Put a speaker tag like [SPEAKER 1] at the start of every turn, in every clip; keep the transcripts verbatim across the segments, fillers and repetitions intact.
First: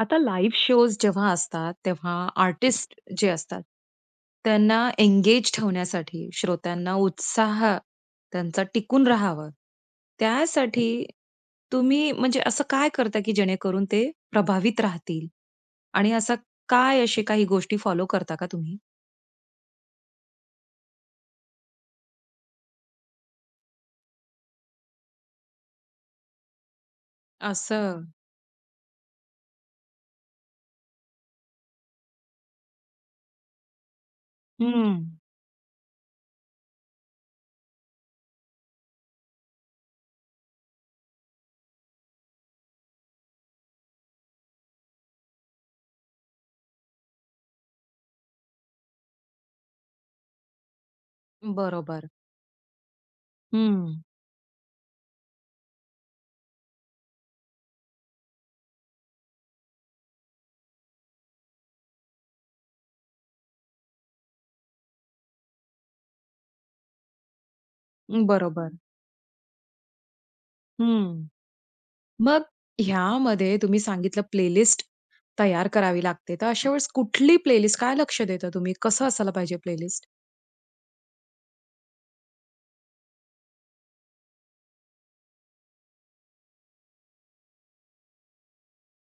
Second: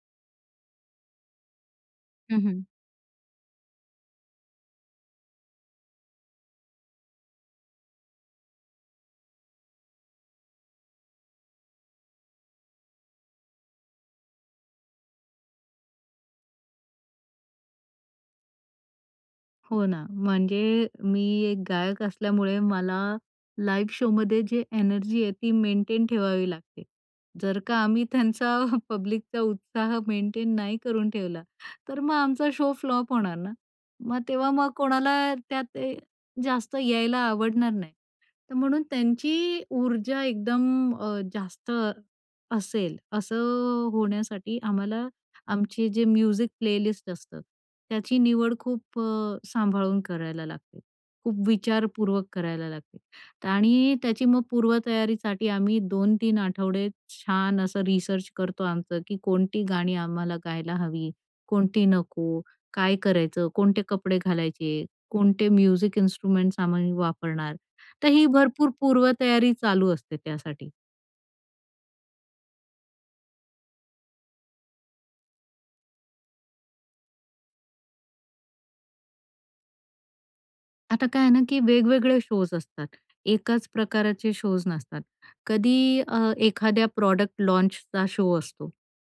[SPEAKER 1] आता live shows जेव्हा असतात, तेव्हा
[SPEAKER 2] हं, हं.
[SPEAKER 1] आर्टिस्ट जे असतात, त्यांना एन्गेज ठेवण्यासाठी, श्रोत्यांना उत्साह त्यांचा टिकून राहावं, त्यासाठी तुम्ही म्हणजे असं काय करता, की जेणेकरून ते प्रभावित राहतील? आणि असं काय अशे काही गोष्टी फॉलो करता का तुम्ही?
[SPEAKER 2] हो, ना, म्हणजे मी एक गायक असल्यामुळे मला लाईव्ह शोमध्ये जे एनर्जी आहे, ती मेंटेन ठेवावी लागते. जर का आम्ही
[SPEAKER 1] असं.
[SPEAKER 2] त्यांचा पब्लिकचा उत्साह मेंटेन नाही करून ठेवला, तर मग आमचा शो फ्लॉप होणार ना. मग तेव्हा मग
[SPEAKER 1] हम्म.
[SPEAKER 2] कोणाला त्यात अ, जास्त यायला आवडणार नाही. तर म्हणून त्यांची ऊर्जा एकदम अ, जास्त असेल, असं अ, होण्यासाठी आम्हाला, आमचे जे म्युझिक प्लेलिस्ट असतं, त्याची निवड खूप अ, सांभाळून करायला लागते, खूप
[SPEAKER 1] बरोबर.
[SPEAKER 2] विचारपूर्वक करायला लागते. आणि
[SPEAKER 1] हं.
[SPEAKER 2] त्याची मग पूर्वतयारीसाठी आम्ही दोन तीन आठवडे छान असं रिसर्च करतो आमचं, की कोणती गाणी आम्हाला गायला हवी, कोणती नको, काय करायचं, कोणते कपडे घालायचे, कोणते म्युझिक इन्स्ट्रुमेंट्स आम्ही वापरणार. तर ही भरपूर
[SPEAKER 1] बरोबर.
[SPEAKER 2] पूर्वतयारी चालू असते त्यासाठी.
[SPEAKER 1] हं, मग ह्यामध्ये तुम्ही सांगितलं प्लेलिस्ट तयार करावी लागते. तर अशा वेळेस कुठली प्लेलिस्ट, काय लक्ष देता तुम्ही? कसं असायला पाहिजे प्लेलिस्ट?
[SPEAKER 2] आता काय आहे ना, की वेगवेगळे शोज् असतात. एकाच प्रकारचे शोज् नसतात. कधी अ, एखाद्या प्रॉडक्ट लॉन्चचा शो असतो.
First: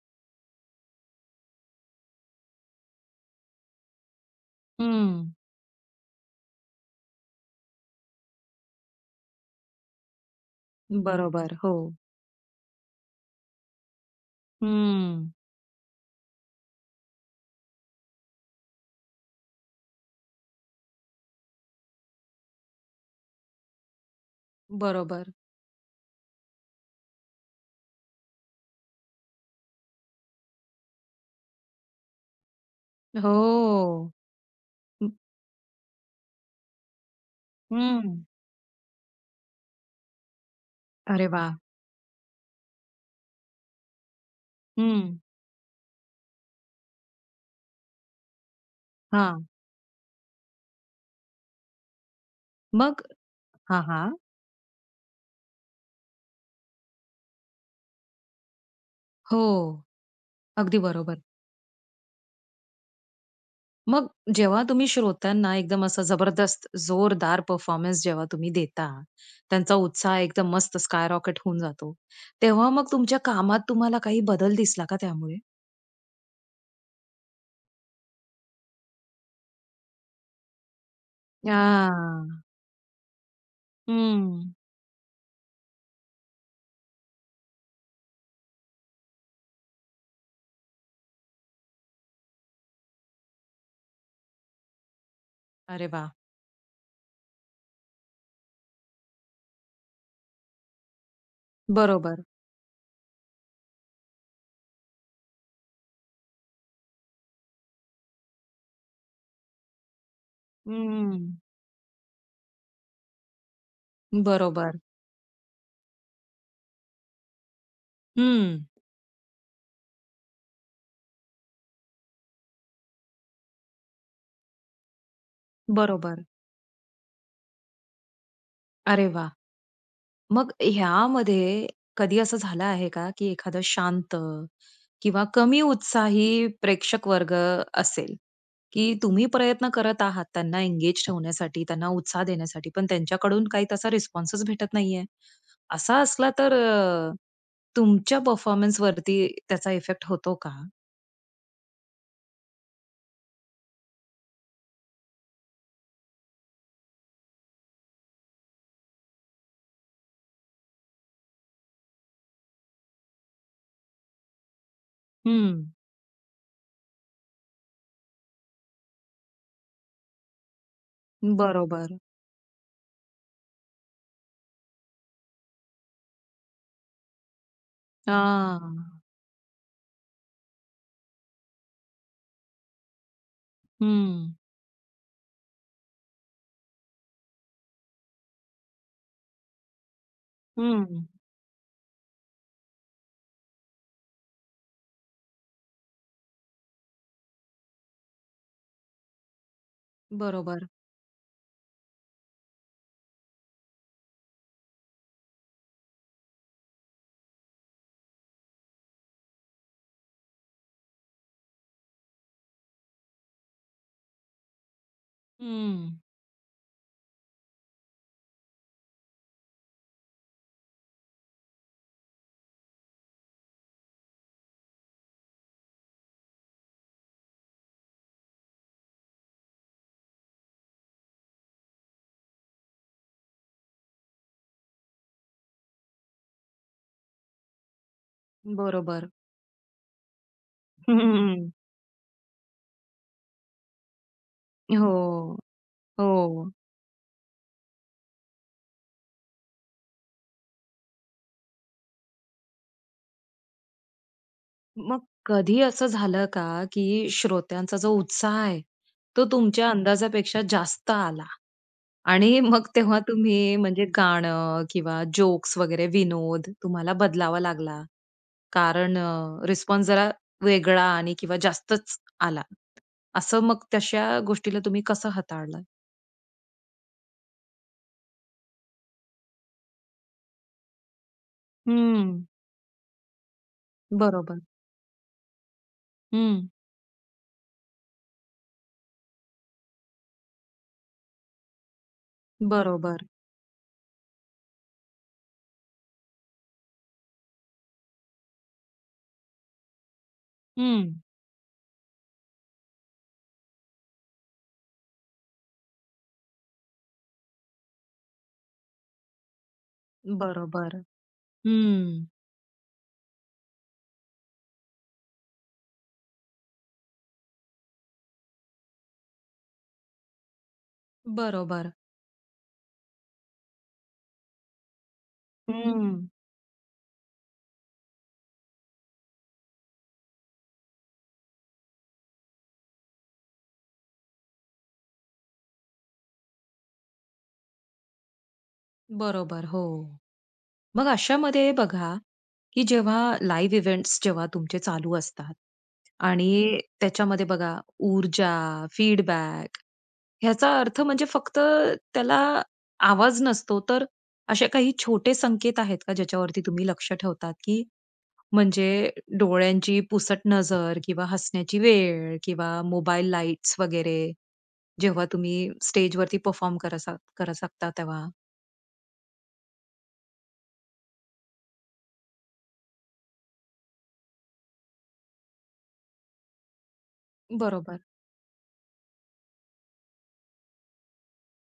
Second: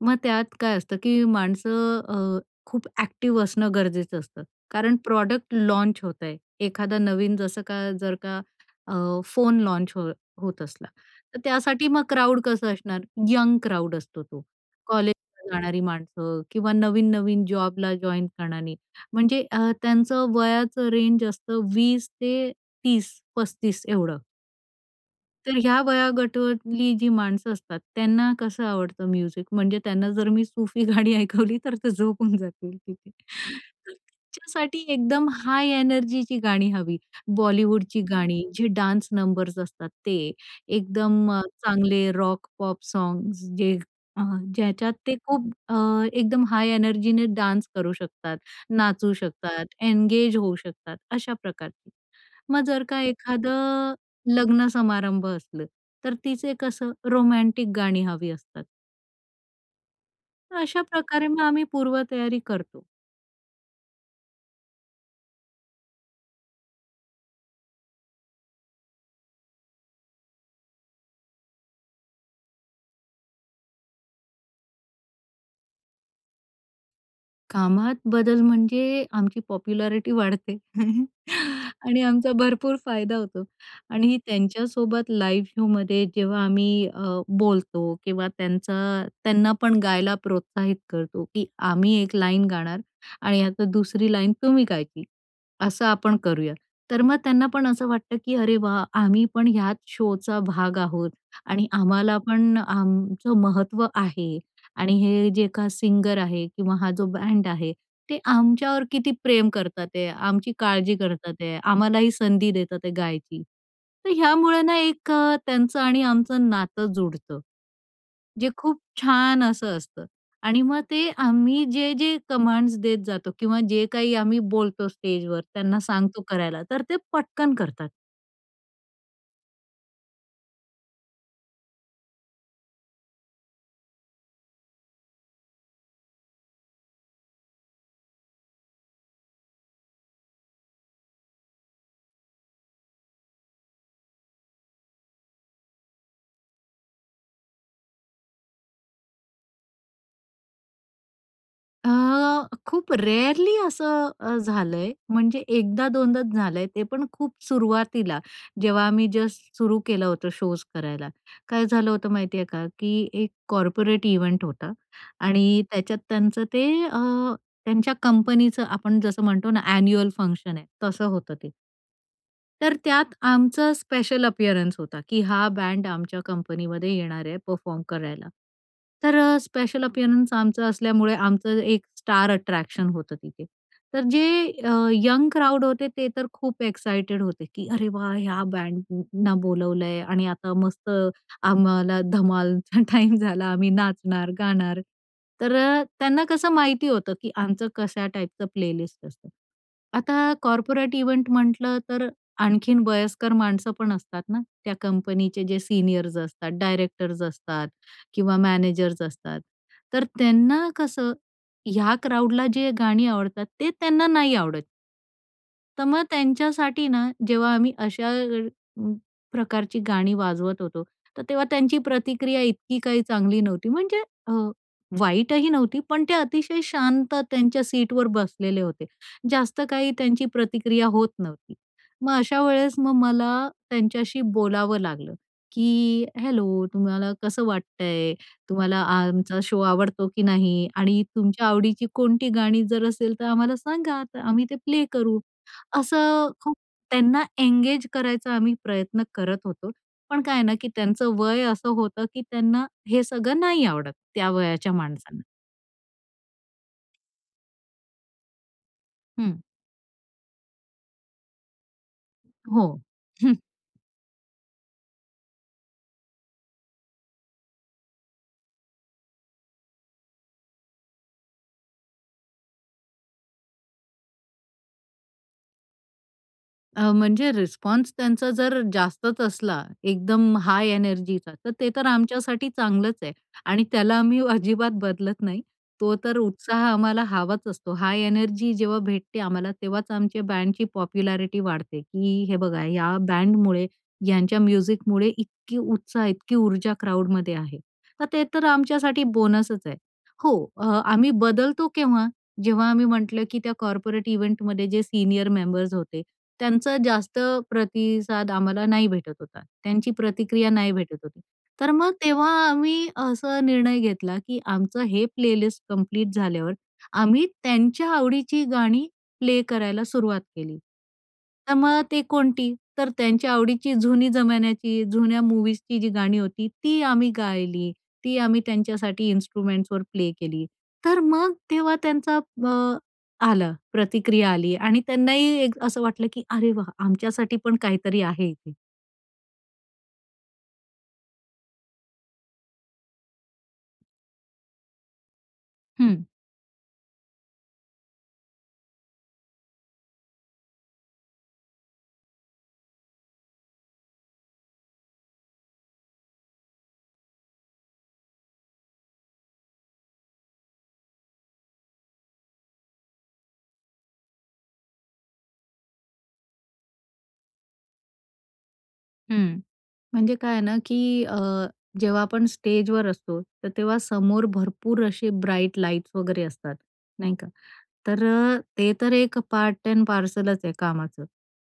[SPEAKER 2] मग त्यात काय असतं की माणसं अ, खूप ॲक्टिव असणं गरजेचं असतं. कारण
[SPEAKER 1] हं.
[SPEAKER 2] प्रॉडक्ट लॉन्च होत आहे. एखादा नवीन जसं का जर का अ, फोन लॉन्च हो होत असला तर
[SPEAKER 1] बरोबर,
[SPEAKER 2] त्यासाठी
[SPEAKER 1] हो.
[SPEAKER 2] मग क्राउड कसं असणार? यंग क्राउड असतो तो.
[SPEAKER 1] हं.
[SPEAKER 2] कॉलेजला जाणारी माणसं किंवा नवीन-नवीन जॉबला जॉइन करणारे म्हणजे अ, त्यांचं वयाचं रेंज असतं वीस ते तीस पस्तीस एवढं.
[SPEAKER 1] बरोबर.
[SPEAKER 2] तर ह्या वयोगटवतली जी माणसं असतात, त्यांना कसं आवडतं म्युझिक? म्हणजे त्यांना जर मी सूफी गाणी ऐकवली तर ते झोपून जातील तिथे. तर
[SPEAKER 1] हो,
[SPEAKER 2] त्यांच्यासाठी
[SPEAKER 1] हं.
[SPEAKER 2] एकदम हाय एनर्जीची गाणी हवी. बॉलिवूडची
[SPEAKER 1] हं.
[SPEAKER 2] गाणी जे डान्स नंबर्स असतात ते.
[SPEAKER 1] अरे
[SPEAKER 2] एकदम अ,
[SPEAKER 1] वाह!
[SPEAKER 2] चांगले रॉक, पॉप सॉग्स. जे अ, ज्याच्यात ते
[SPEAKER 1] हं.
[SPEAKER 2] खूप अ, एकदम हाय एनर्जीने डान्स करू शकतात, नाचू
[SPEAKER 1] हां.
[SPEAKER 2] शकतात, एन्गेज होऊ शकतात अशा प्रकारची. मग जर का
[SPEAKER 1] मग? हां,
[SPEAKER 2] एखादं
[SPEAKER 1] हां.
[SPEAKER 2] लग्न समारंभ असलं, तर तिचे कसं रोमॅन्टिक गाणी हवी असतात.
[SPEAKER 1] हो. अगदी
[SPEAKER 2] अशा
[SPEAKER 1] बरोबर.
[SPEAKER 2] प्रकारे मग आम्ही पूर्वतयारी करतो.
[SPEAKER 1] मग जेव्हा तुम्ही श्रोत्यांना एकदम असं जबरदस्त, जोरदार परफॉर्मन्स जेव्हा तुम्ही देता, त्यांचा उत्साह एकदम मस्त स्काय रॉकेट होऊन जातो, तेव्हा मग तुमच्या कामात तुम्हाला काही बदल दिसला का त्यामुळे?
[SPEAKER 2] कामात बदल म्हणजे आमची पॉप्युलॅरिटी वाढते. आणि आमचा
[SPEAKER 1] हां.
[SPEAKER 2] भरपूर फायदा होतो. आणि
[SPEAKER 1] हम्म.
[SPEAKER 2] त्यांच्यासोबत लाईव्ह शोमध्ये जेव्हा आम्ही अ, बोलतो किंवा त्यांचा त्यांना पण गायला प्रोत्साहित करतो की "आम्ही एक लाईन गाणार आणि आता दुसरी लाईन तुम्ही गायची, असं
[SPEAKER 1] अरे वाह!
[SPEAKER 2] आपण करूया." तर मग त्यांना पण असं वाटतं की "अरे वाह! आम्ही पण ह्याच शोचा भाग आहोत आणि आम्हाला
[SPEAKER 1] बरोबर.
[SPEAKER 2] पण आमचं महत्त्व आहे आणि हे जे का सिंगर आहे किंवा हा जो बँड आहे ते आमच्यावर किती प्रेम करतात आहेत, आमची काळजी करतात
[SPEAKER 1] हम्म.
[SPEAKER 2] आहेत, आम्हालाही संधी देतात आहेत गायची." तर ह्यामुळं ना
[SPEAKER 1] बरोबर.
[SPEAKER 2] एक अ, त्यांचं आणि आमचं नातं जुडतं, जे
[SPEAKER 1] हम्म.
[SPEAKER 2] खूप छान असं असतं. आणि मग ते आम्ही जे-जे कमांड्स देत जातो किंवा जे काही आम्ही बोलतो स्टेजवर, त्यांना सांगतो
[SPEAKER 1] बरोबर.
[SPEAKER 2] करायला, तर ते पटकन करतात.
[SPEAKER 1] अरे वाह! मग ह्यामध्ये कधी असं झालं आहे का, की एखादं शांत किंवा कमी उत्साही प्रेक्षक वर्ग असेल, की तुम्ही प्रयत्न करत आहात त्यांना एंगेज ठेवण्यासाठी त्यांना उत्साह देण्यासाठी पण त्यांच्याकडून काही तसा रिस्पॉन्स भेटत नाहीये. असा असला तर अ, तुमच्या परफॉर्मन्सवरती त्याचा इफेक्ट होतो का?
[SPEAKER 2] अ, खूप रेअरली असं अ, झालंय म्हणजे एकदा दोनदाच झालंय ते पण खूप सुरुवातीला, जेव्हा आम्ही जस्ट सुरू केलं होतं शोज करायला. काय झालं होतं माहिती आहे का, की एक कॉर्पोरेट कॉर्पोरेट इव्हेंट होता आणि
[SPEAKER 1] हम्म.
[SPEAKER 2] त्याच्यात त्यांचं ते अ, त्यांच्या कंपनीचं आपण जसं म्हणतो ना एन्युअल फंक्शन आहे, तसं होतं ते.
[SPEAKER 1] बरोबर.
[SPEAKER 2] तर त्यात आमचं स्पेशल अपिअरन्स होता, की हा बँड आमच्या कंपनीमध्ये येणार आहे परफॉर्म करायला.
[SPEAKER 1] हां.
[SPEAKER 2] तर अ, स्पेशल अपिअरन्स आमचं असल्यामुळे आमचं एक स्टार अट्रॅक्शन होतं तिथे. तर जे
[SPEAKER 1] हम्म.
[SPEAKER 2] अ, यंग क्राउड होते, ते तर खूप एक्साइटेड होते, की अरे वाह!. ह्या बँडना बोलवलंय आणि आता
[SPEAKER 1] हं,
[SPEAKER 2] मस्त
[SPEAKER 1] हं.
[SPEAKER 2] आम्हाला धमालचा टाईम झाला आम्ही नाचणार, गाणार तर त्यांना कसं माहिती होतं, की आमचं कशा टाईपचं प्लेलिस्ट असतं. आता
[SPEAKER 1] बरोबर.
[SPEAKER 2] कॉर्पोरेट इव्हेंट म्हटलं तर आणखीन वयस्कर माणसं पण असतात ना त्या कंपनीचे जे सीनियर्स असतात, डायरेक्टर्स असतात किंवा मॅनेजर्स असतात तर त्यांना कसं ह्या क्राउडला जे गाणी आवडतात, ते त्यांना नाही आवडत. तर
[SPEAKER 1] हम्म.
[SPEAKER 2] मग त्यांच्यासाठी ना, जेव्हा आम्ही अशा अ, प्रकारची गाणी वाजवत होतो, तर तेव्हा त्यांची प्रतिक्रिया इतकी काही चांगली नव्हती. म्हणजे अ, वाईटही नव्हती. पण ते अतिशय शांत त्यांच्या सीटवर बसलेले होते. जास्त काही त्यांची प्रतिक्रिया होत नव्हती. मग अशा वेळेस मग मला त्यांच्याशी बोलावं लागलं, की हॅलो तुम्हाला कसं वाटतंय. तुम्हाला
[SPEAKER 1] बरोबर.
[SPEAKER 2] आमचा शो आवडतो की नाही आणि तुमच्या आवडीची कोणती गाणी जर असेल, तर आम्हाला सांगा, तर आम्ही ते प्ले करू.
[SPEAKER 1] हो,
[SPEAKER 2] असं
[SPEAKER 1] हो.
[SPEAKER 2] खूप त्यांना एंगेज करायचा आम्ही प्रयत्न करत होतो. पण काय आहे ना, की त्यांचं वय असं होतं, की त्यांना हे सगळं नाही आवडत, त्या वयाच्या
[SPEAKER 1] मग
[SPEAKER 2] माणसांना.
[SPEAKER 1] कधी असं झालं का, की श्रोत्यांचा जो उत्साह आहे तो
[SPEAKER 2] हं.
[SPEAKER 1] तुमच्या अंदाजापेक्षा जास्त आला. आणि
[SPEAKER 2] हो,
[SPEAKER 1] मग तेव्हा
[SPEAKER 2] हं.
[SPEAKER 1] तुम्ही म्हणजे गाणं किंवा जोक्स वगैरे विनोद तुम्हाला बदलावा लागला? कारण अ, रिस्पॉन्स जरा वेगळा आणि किंवा जास्तच आला. असं मग तशा गोष्टीला तुम्ही कसं हाताळलात?
[SPEAKER 2] अ, म्हणजे रिस्पॉन्स त्यांचा जर जास्तच असला, एकदम हाय एनर्जीचा, तर ते तर
[SPEAKER 1] हम्म.
[SPEAKER 2] आमच्यासाठी चांगलंच आहे आणि त्याला आम्ही
[SPEAKER 1] बरोबर.
[SPEAKER 2] अजिबात बदलत नाही. तो तर
[SPEAKER 1] हं.
[SPEAKER 2] उत्साह आम्हाला हवाच असतो. हाय एनर्जी जेव्हा भेटते आम्हाला, तेव्हाच आमच्या बँडची पॉप्युलॅरिटी वाढते, की हे बघा या
[SPEAKER 1] बरोबर.
[SPEAKER 2] बँडमुळे ह्यांच्या म्युझिकमुळे इतकी उत्साह, इतकी ऊर्जा क्राउडमध्ये आहे. तर ते तर तुमच्यासाठी बोनसच आहे. हो. अ,
[SPEAKER 1] हं.
[SPEAKER 2] आम्ही बदलतो केव्हा, जेव्हा आम्ही म्हटलं, की त्या कॉर्पोरेट इव्हेंटमध्ये जे सीनियर मेंबर्स होते, त्यांचा जास्त प्रतिसाद आम्हाला नाही भेटत होता. त्यांची प्रतिक्रिया नाही
[SPEAKER 1] बरोबर.
[SPEAKER 2] भेटत होती. तर मग
[SPEAKER 1] हम्म.
[SPEAKER 2] तेव्हा आम्ही असा निर्णय घेतला, की आमचं हे प्लेलिस्ट कंप्लीट झाल्यावर आम्ही त्यांच्या आवडीची गाणी प्ले करायला सुरुवात केली. तर
[SPEAKER 1] बरोबर.
[SPEAKER 2] मग ते कोणती? तर त्यांच्या आवडीची जुनी जमान्याची जुन्या मूव्हीजची जी
[SPEAKER 1] हम्म.
[SPEAKER 2] गाणी होती, ती आम्ही गायली. ती आम्ही त्यांच्यासाठी इन्स्ट्रुमेंट्सवर प्ले केली. तर मग तेव्हा त्यांचा अ, आलं प्रतिक्रिया आली आणि त्यांनाही असं वाटलं, की अरे वाह! आमच्यासाठी पण काहीतरी आहे इथे.
[SPEAKER 1] बरोबर हो. मग अशामध्ये बघा, की जेव्हा लाईव्ह इव्हेंट्स जेव्हा तुमचे चालू असतात
[SPEAKER 2] हं.
[SPEAKER 1] आणि त्याच्यामध्ये बघा, ऊर्जा, फीडबॅक याचा अर्थ म्हणजे फक्त त्याला आवाज नसतो, तर असे काही छोटे संकेत आहेत का? ज्याच्यावरती तुम्ही लक्ष ठेवतात? की म्हणजे डोळ्यांची पुसट नजर किंवा हसण्याची वेळ किंवा मोबाईल लाइट्स वगैरे जेव्हा तुम्ही स्टेजवरती परफॉर्म करत असाल करू शकता तेव्हा?
[SPEAKER 2] हं. म्हणजे काय आहे ना, की अ, जेव्हा आपण स्टेजवर असतो, तर तेव्हा समोर भरपूर असे ब्राईट लाइट्स वगैरे असतात, नाही का?
[SPEAKER 1] बरोबर.
[SPEAKER 2] तर अ, ते तर एक पार्ट एंड पार्सलच आहे कामाचं.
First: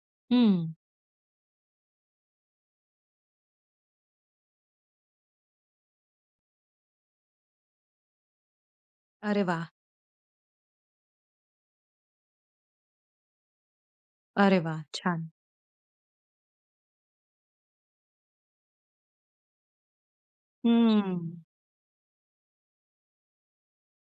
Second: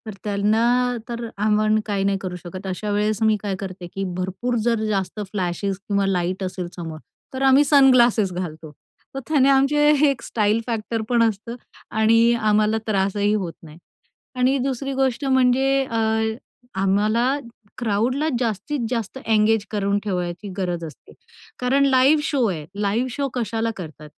[SPEAKER 2] तर त्यांना
[SPEAKER 1] हं.
[SPEAKER 2] तर आपण काही नाही करू शकत. अशावेळेस मी काय करते, की भरपूर जर जास्त फ्लॅशेस किंवा लाईट असेल समोर तर आम्ही सनग्लासेस घालतो. तर
[SPEAKER 1] अरे
[SPEAKER 2] त्याने
[SPEAKER 1] वाह!
[SPEAKER 2] आमचे एक स्टाईल फॅक्टर पण असतं आणि आम्हाला त्रासही होत नाही. आणि
[SPEAKER 1] अरे वाह!
[SPEAKER 2] दुसरी गोष्ट
[SPEAKER 1] छान.
[SPEAKER 2] म्हणजे अ, आम्हाला क्राउडला जास्तीत जास्त एंगेज करून ठेवायची गरज असते,
[SPEAKER 1] हम्म.
[SPEAKER 2] कारण लाईव्ह शो आहे. लाईव्ह शो कशाला करतात?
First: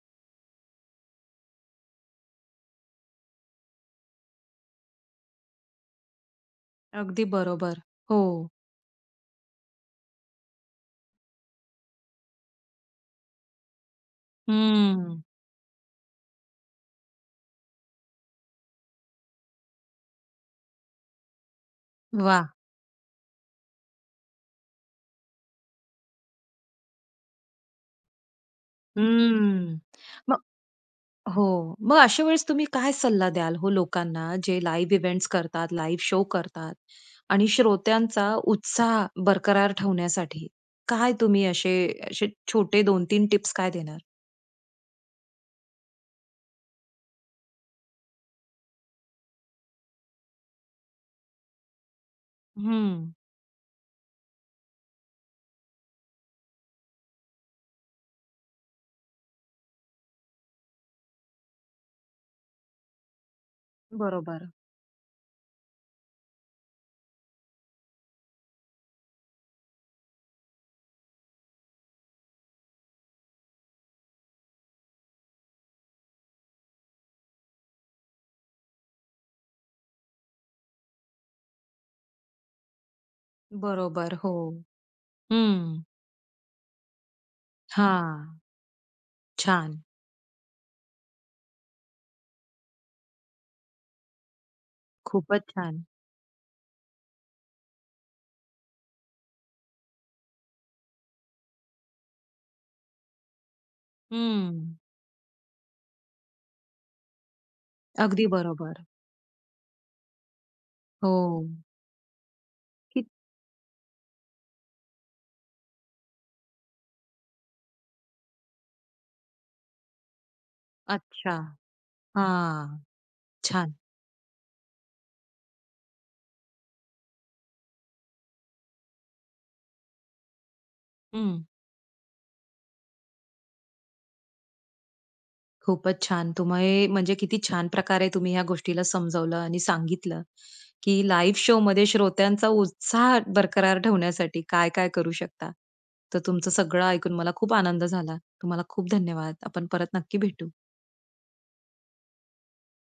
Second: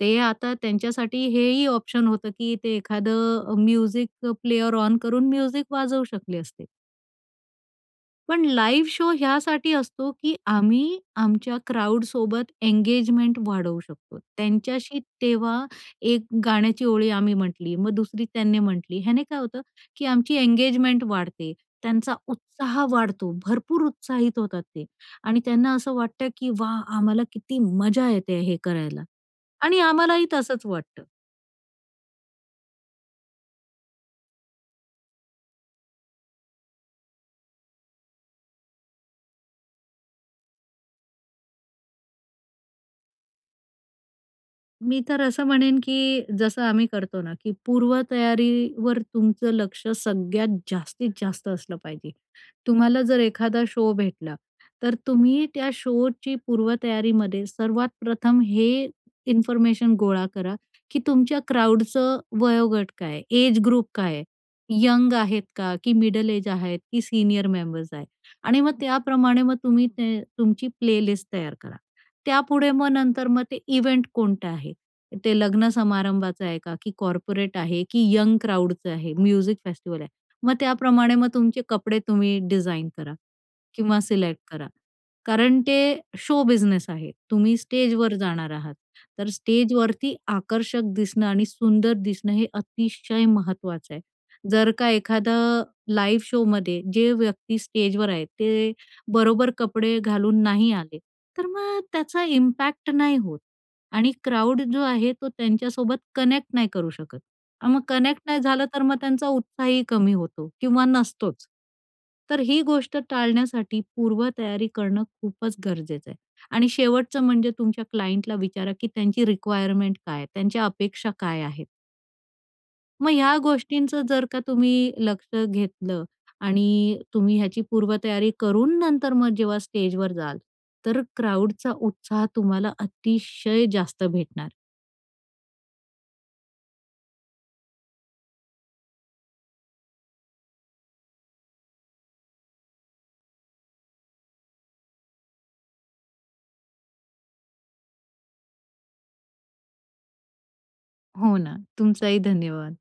[SPEAKER 2] ते आता त्यांच्यासाठी हेही ऑप्शन होतं, की ते एखादं अ, म्युझिक प्लेयर ऑन करून म्युझिक वाजवू शकले असते.
[SPEAKER 1] अगदी बरोबर, हो.
[SPEAKER 2] पण लाईव्ह शो ह्यासाठी असतो, की आम्ही आमच्या क्राउडसोबत एंगेजमेंट वाढवू शकतो. त्यांच्याशी
[SPEAKER 1] हम्म.
[SPEAKER 2] तेव्हा एक गाण्याची ओळी आम्ही म्हटली, मग दुसरी त्यांनी म्हटली. ह्याने काय होतं, की आमची एंगेजमेंट वाढते. त्यांचा
[SPEAKER 1] वाह!
[SPEAKER 2] उत्साह वाढतो, भरपूर उत्साहित होतात ते आणि त्यांना असं वाटतं की "वाह! आम्हाला किती मजा येते हे करायला"
[SPEAKER 1] हम्म.
[SPEAKER 2] आणि आम्हालाही
[SPEAKER 1] मग
[SPEAKER 2] तसंच वाटतं.
[SPEAKER 1] हो मग अशावेळेस तुम्ही काय सल्ला द्याल हो लोकांना, जे लाईव्ह इव्हेंट्स करतात, लाईव्ह शो करतात. आणि श्रोत्यांचा उत्साह बरकरार ठेवण्यासाठी काय तुम्ही असे असे छोटे दोन तीन टिप्स काय देणार?
[SPEAKER 2] मी तर असं म्हणेन की जसं आम्ही करतो ना की पूर्वतयारीवर तुमचं लक्ष सगळ्यात जास्तीत जास्त असलं पाहिजे. तुम्हाला
[SPEAKER 1] हम्म.
[SPEAKER 2] जर एखादा शो भेटला तर तुम्ही त्या शोची पूर्वतयारीमध्ये सर्वात प्रथम हे इन्फॉर्मेशन गोळा करा की तुमच्या क्राउडचं वयोगट काय आहे, एज ग्रुप काय आहे.
[SPEAKER 1] बरोबर.
[SPEAKER 2] यंग आहेत का, की मिडल एज आहेत, की सीनियर मेंबर्स आहेत आणि मग त्याप्रमाणे मग तुम्ही ते तुमची प्लेलिस्ट तयार करा. त्यापुढे मग नंतर मग ते इव्हेंट कोणतं आहे. ते लग्न समारंभाचं आहे का, की कॉर्पोरेट आहे, की यंग क्राउडचं आहे, म्युझिक फेस्टिवल आहे. मग त्याप्रमाणे मग तुमचे कपडे तुम्ही डिझाइन करा किंवा
[SPEAKER 1] बरोबर,
[SPEAKER 2] सिलेक्ट
[SPEAKER 1] हो,
[SPEAKER 2] करा. कारण ते
[SPEAKER 1] हम्म.
[SPEAKER 2] शो बिझनेस आहे. तुम्ही स्टेजवर
[SPEAKER 1] हां,
[SPEAKER 2] जाणार आहात. तर
[SPEAKER 1] छान.
[SPEAKER 2] स्टेजवरती आकर्षक दिसणं आणि सुंदर दिसणं हे अतिशय महत्त्वाचं आहे. जर का एखादा
[SPEAKER 1] खूपच छान.
[SPEAKER 2] लाईव्ह शोमध्ये जे व्यक्ती स्टेजवर आहे ते बरोबर कपडे घालून नाही आले, तर मग त्याचा इम्पॅक्ट नाही होत आणि क्राउड
[SPEAKER 1] हम्म.
[SPEAKER 2] जो आहे तो त्यांच्यासोबत कनेक्ट नाही करू शकत. अन् मग कनेक्ट
[SPEAKER 1] अगदी
[SPEAKER 2] नाही झालं
[SPEAKER 1] बरोबर.
[SPEAKER 2] तर मग त्यांचा उत्साहही कमी होतो किंवा नसतोच.
[SPEAKER 1] हो.
[SPEAKER 2] तर ही गोष्ट
[SPEAKER 1] की
[SPEAKER 2] टाळण्यासाठी पूर्व तयारी करणं खूपच गरजेचं आहे. आणि शेवटचं म्हणजे तुमच्या क्लायन्टला विचारा की त्यांची रिक्वायरमेंट काय आहे, त्यांच्या अपेक्षा
[SPEAKER 1] अच्छा,
[SPEAKER 2] काय आहेत.
[SPEAKER 1] हां,
[SPEAKER 2] मग ह्या
[SPEAKER 1] छान.
[SPEAKER 2] गोष्टींचं जर का तुम्ही लक्ष घेतलं आणि तुम्ही ह्याची पूर्वतयारी करून नंतर मग जेव्हा स्टेजवर जाल, तर
[SPEAKER 1] हं.
[SPEAKER 2] क्राउडचा उत्साह तुम्हाला अतिशय जास्त भेटणार.
[SPEAKER 1] खूपच छान! तुम्ही म्हणजे किती छान प्रकारे तुम्ही ह्या गोष्टीला समजवलं आणि सांगितलं की लाईव्ह शोमध्ये श्रोत्यांचा उत्साह बरकरार ठेवण्यासाठी काय-काय करू शकता. तर तुमचं सगळं ऐकून मला खूप आनंद झाला. तुम्हाला खूप धन्यवाद. आपण परत नक्की भेटू.
[SPEAKER 2] हो ना. तुमचंही धन्यवाद.